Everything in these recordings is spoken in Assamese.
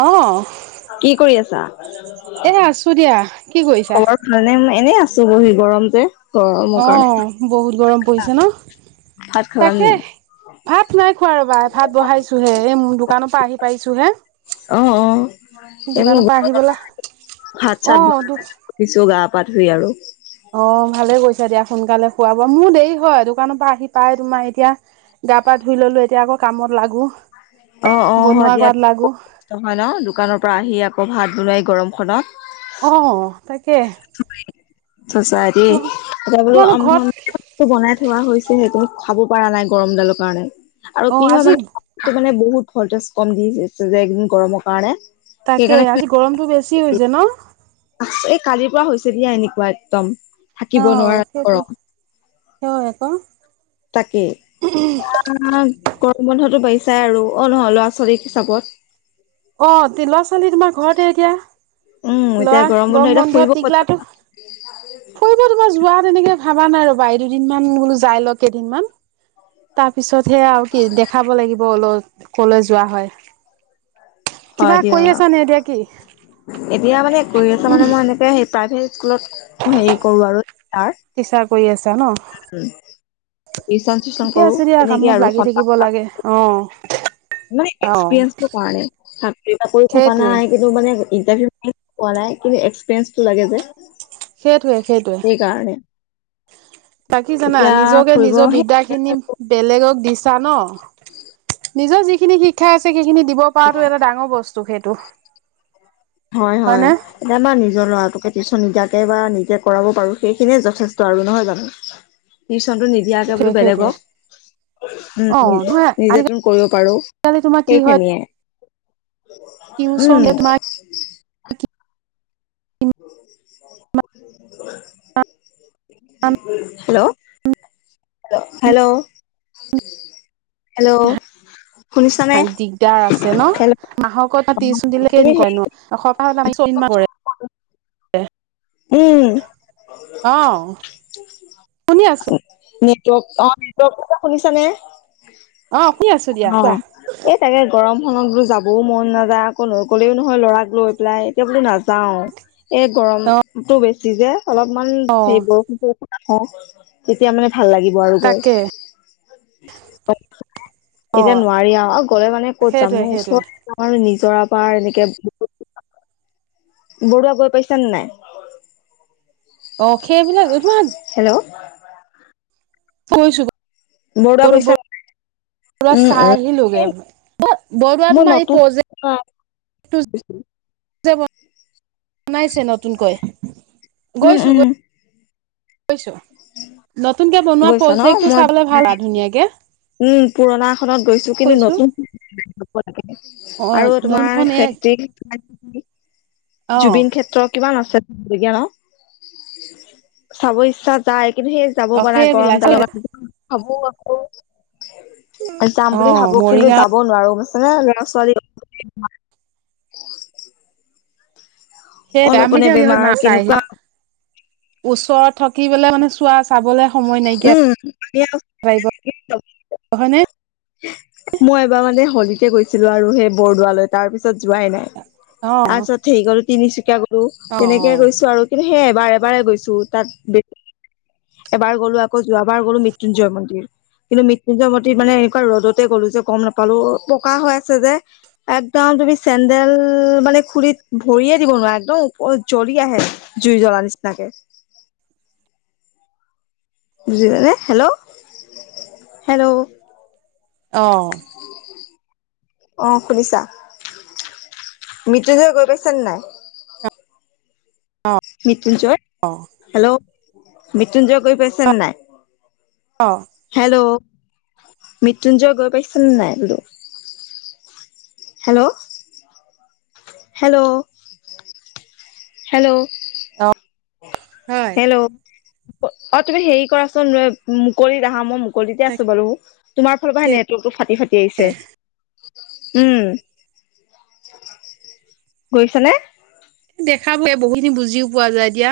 অ', কি কৰি আছা এ আছো দিয়া কি কৰিছা? খবৰ কাৰনে মই এনে আছো বহি গৰমতে অ বহুত গৰম পৰিছে ন ভাত খালা নে তাকে নাই? ভাত নাই খোৱা ৰবা ভাত বঢ়াইছোহে এই মো দো দোকানৰ পৰা আহি পাইছোঁহে অ অ তাকে ঘৰত পৰা আহি ভাত পেলাই চাত বনোৱা নাই অ', দু উঠিছো গা পা ধুই আৰু অ ভালে গৈছে এতিয়া সোনকালে খুৱাব মোৰ দেৰি হয় দোকানৰ পৰা আহি পাই তোমাৰ এতিয়া গা পা ধুই ললো এতিয়া আকৌ কামত লাগো। অ অ হয় বনোৱা দিয়া কৰাত লাগো। হয় ন দোকানৰ পৰা আহি আকৌ ভাত বনাই গৰম খনত। অ তাক [inaudible] সঁচা দেই তোমাৰ ত বলো তোমালোক আম ঘৰত বনাই থোৱা হৈছে সেইটো। খাব পৰা নাই গৰমডালৰ কাৰণে আৰু অ', কি হয় আজি মানে মানে বহুত ফলটেজ কম দিছে যে এদিন গৰমৰ কাৰণে। তাকে সেইকাৰণে আজি গৰমতটো বেছি হৈছে ন? এই কালিৰ পৰা হৈছে দিয়া এনেকুৱা একদম থাকিব অ', নোৱাৰা সেইটো গৰম হয় আক। তাকেই, [unintelligible] বন্ধতো বাঢ়িছাই আৰু অ নহয় ল'ৰা ছোৱালীক হিচাপত। অ তি ল'ৰা ছোৱালী তোমাৰ ঘৰতে উম এতিয়া এতিয়া লৰা গৰম গম এতিয়া বন্ধ ফুৰিব ক'ত টতিঘলাটো যাবা ফুৰিব তোমাৰ যোৱা তেনেকে ভাবা নাই আৰু বাই দুদিনমান বোলো যাই লও কেইদিনমান তাৰ পিছত সে আৰু কি দেখাব লাগিব অল কলৈ যোৱা হয়। কিবা হয় দিয় কৰি আছা নে এতিয়া কি এতিয়া মানে কৰি আছ মানে মই এনেকে সেই প্ৰায় স্কুলত হেৰি কৰোঁ আৰু টিচাৰ। জ ন [unintelligible] ৰিচন চিচন ঠিকে কৰো আছে দিয়া তেনেকে কামত আৰু লাগি স থাকিব লাগে [unintelligible] অ অ মানে এক্সপ্ৰিইঞ্চটো হোৱা নাই, চাকৰি বাকৰি ভবা সেইটোৱে নাই কিন্তু মানে ইণ্টাৰভিউ ৱা নাই কিন্তু এক্সপিৰিয়েঞ্চটো লাগে যে। সেইটোৱে সেইটোৱে। সেইকাৰণে তাকি জানা এতিয়া নিজকে ফুৰিব নিজৰ বিদ্যা খিনি সেই বেলেগক দিছা ন। [inaudible] নিজৰ যিখিনি শিক্ষাই আছে সেইখিনি দিব পৰাটো এটা ডাঙৰ বস্তু সেইটো। হয় হয় হয়নে এতিয়া আমাৰ নিজৰ ল'ৰাটোকে টিউচন নিদিয়া। এবা নিজে কৰাব পাৰো সেইখিনিয়ে যথেষ্ট আৰু নহয় জানো। নটো নিদিয়াকে সেইটোৱে বোলো সেইটোৱে বেলেগক। উম অ উ নহয় আজিকালি নিজেটোন কৰিব পাৰো সেইখিনিয়ে। তিওচন উম এ তোমাক [inaudible] হেল্ল'। Hello hello. শুনিছানে দিগদাৰ আছে ন হেল্ল' মাহকত তিছ দিলে তুমি কেনেকুৱ হেৰি নো এসপাহত চল। কিমান পৰে। উম আহ শুনি আছো। টক অ ক শুনিছা নে? অ শুনি আছো দিয়া অ কোৱা এই তাকে গৰম। খনত বো যাবও মন নাযায় আকৌ ন কলেও নহয় লৰাক লৈ পেলাই এতিয়া বোলো নাযাও। এই অ গৰমতটো বেছি যে অলপমান অ হে বৰষুণখওঁ তেতিয়া মানে। ভাল লাগিব আৰু গৈ। তাকে অ এতিয়া নোৱাৰি আৰু গ'লে মানে ক'ত যাম সেইটোৱে ন ওচৰ সেইটোৱে আৰু। ৰা পাৰ এনেকে বৰদুৱা গৈ পাইছে নে নাই? অ সেইবিলাক তোমাৰ হেল্ল'। কয়ছো। বৰদুৱা গৈছা নাই? বৰদুৱা চাই আহিলোগে। বৰদৱা মোৰ তোমাৰ এই নতুন প্ৰজেক্ট [unintelligible] বানাইছে নতুনকৈ উম গৈছো উম গৈ। গৈছো নতুনকে বনোৱা গৈছা ন প্ৰজেক্ট টো চাবলে মই ভাল আ ধুনীয়াকে। উম, পুৰণা খনত গৈছো কিন্তু কৈছো নতুন অ [unintelligible] আৰু তোমাৰ নতুনখন এ [unintelligible] অ জুবিন ক্ষেত্ৰ কিমান আছে [unintelligible] চাব ইচ্ছা যায়। কিন্তু সেই যাব অ পাৰা গৰম সেইবিলাক [unintelligible] ভাবো আকৌ। যাম বুলি অ', ভাবো কিন্তু মৰিগাঁৱত যাব নোৱাৰো। নে লৰা -ছোৱালী [unintelligible] হেয়েটো আমি অলপনে যে ইহত বেমাৰ না চাই কেনেকুৱা ওচৰত থকিব লে মানে চোৱা চাবলৈ সময় নাইকিয়া উম। এতিয়া [unintelligible] হয়নে। মই এবাৰ মানে হলীতে গৈছিলো আৰু সেই বৰদোৱা লৈ তাৰ পিছত ছত যোৱাই নাই তাৰ অ', পিছত হেৰি গলো তিনিচুকীয়া গলো অ', তেনেকে অ', গৈছো আৰু কিন্তু সেয়াই বাৰে -বাৰে গৈছো তাত বে এবাৰ গ'লো আকৌ যোৱাবাৰ গ'লো মৃত্যুঞ্জয় মন্দিৰ কিন্তু মৃত্যুঞ্জয় মন্দিৰ মানে এনেকুৱা ৰ'দত গলো যে গম নাপালো পকা হৈ আছে যে একদম তুমি চেন্দেল মানে খুলি ভৰিয়ে দিব নোৱাৰা একদম জ্বলি আহে জুই জ্বলা নিচিনাকে। [inaudible] [unintelligible] Hello -hello. অ', অহ, শুনিছা? মৃত্যুজয় গৈ পাইছা নে নাই? মৃত্যুঞ্জয় অ', হেল্ল', মৃত্যুঞ্জয় গৈ পাইছেনে নাই? অ', হেল্ল' মৃত্যুঞ্জয় গৈ পাইছা নে নাই বোলো? হেল্ল', হেল্ল', হেল্ল'- অ'। হয় হেল্ল'। অহ, তুমি হেৰি কৰাচোন মুকলিত আহা মই মুকলিতে আছো তাকে বাৰু। তোমাৰ ফালৰ পৰাহে নেটৱৰ্কটো ফাটি- ফাটি আহিছে। উম, [inaudible] গৈছনে? দেখাবহে বহুখিনি বুজিও পোৱা যায় এতিয়া।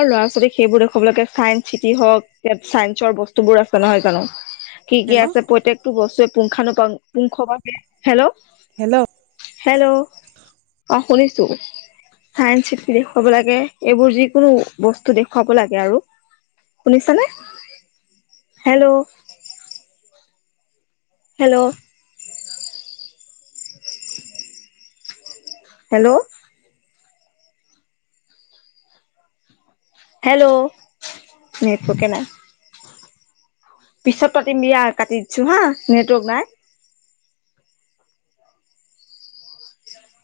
আৰু ল'ৰা -ছোৱালীক সেইবোৰ দেখুৱাব লাগে চাইন্স চিটি হওক চাইন্সৰ বস্তু বোৰ আছে নহয় জানো কি -কি হেল্ল' আছে প্ৰতেয়েকটো বস্তুৱে পুংখানোপুংখ বাবে, হেল্ল', হেল্ল', হেল্ল', অহ, শুনিছো চাইন্স চিটি দেখুৱাব লাগে। এইবোৰ যিকোনো বস্তু দেখুৱাব লাগে আৰু শুনিছানে? হেল্ল', হেল্ল', হেল্ল', হেল্ল', নেটৱকে নাই। পিছত পাতিম দিয়া কাটি দিছো হা, নেটৱৰ্ক নাই।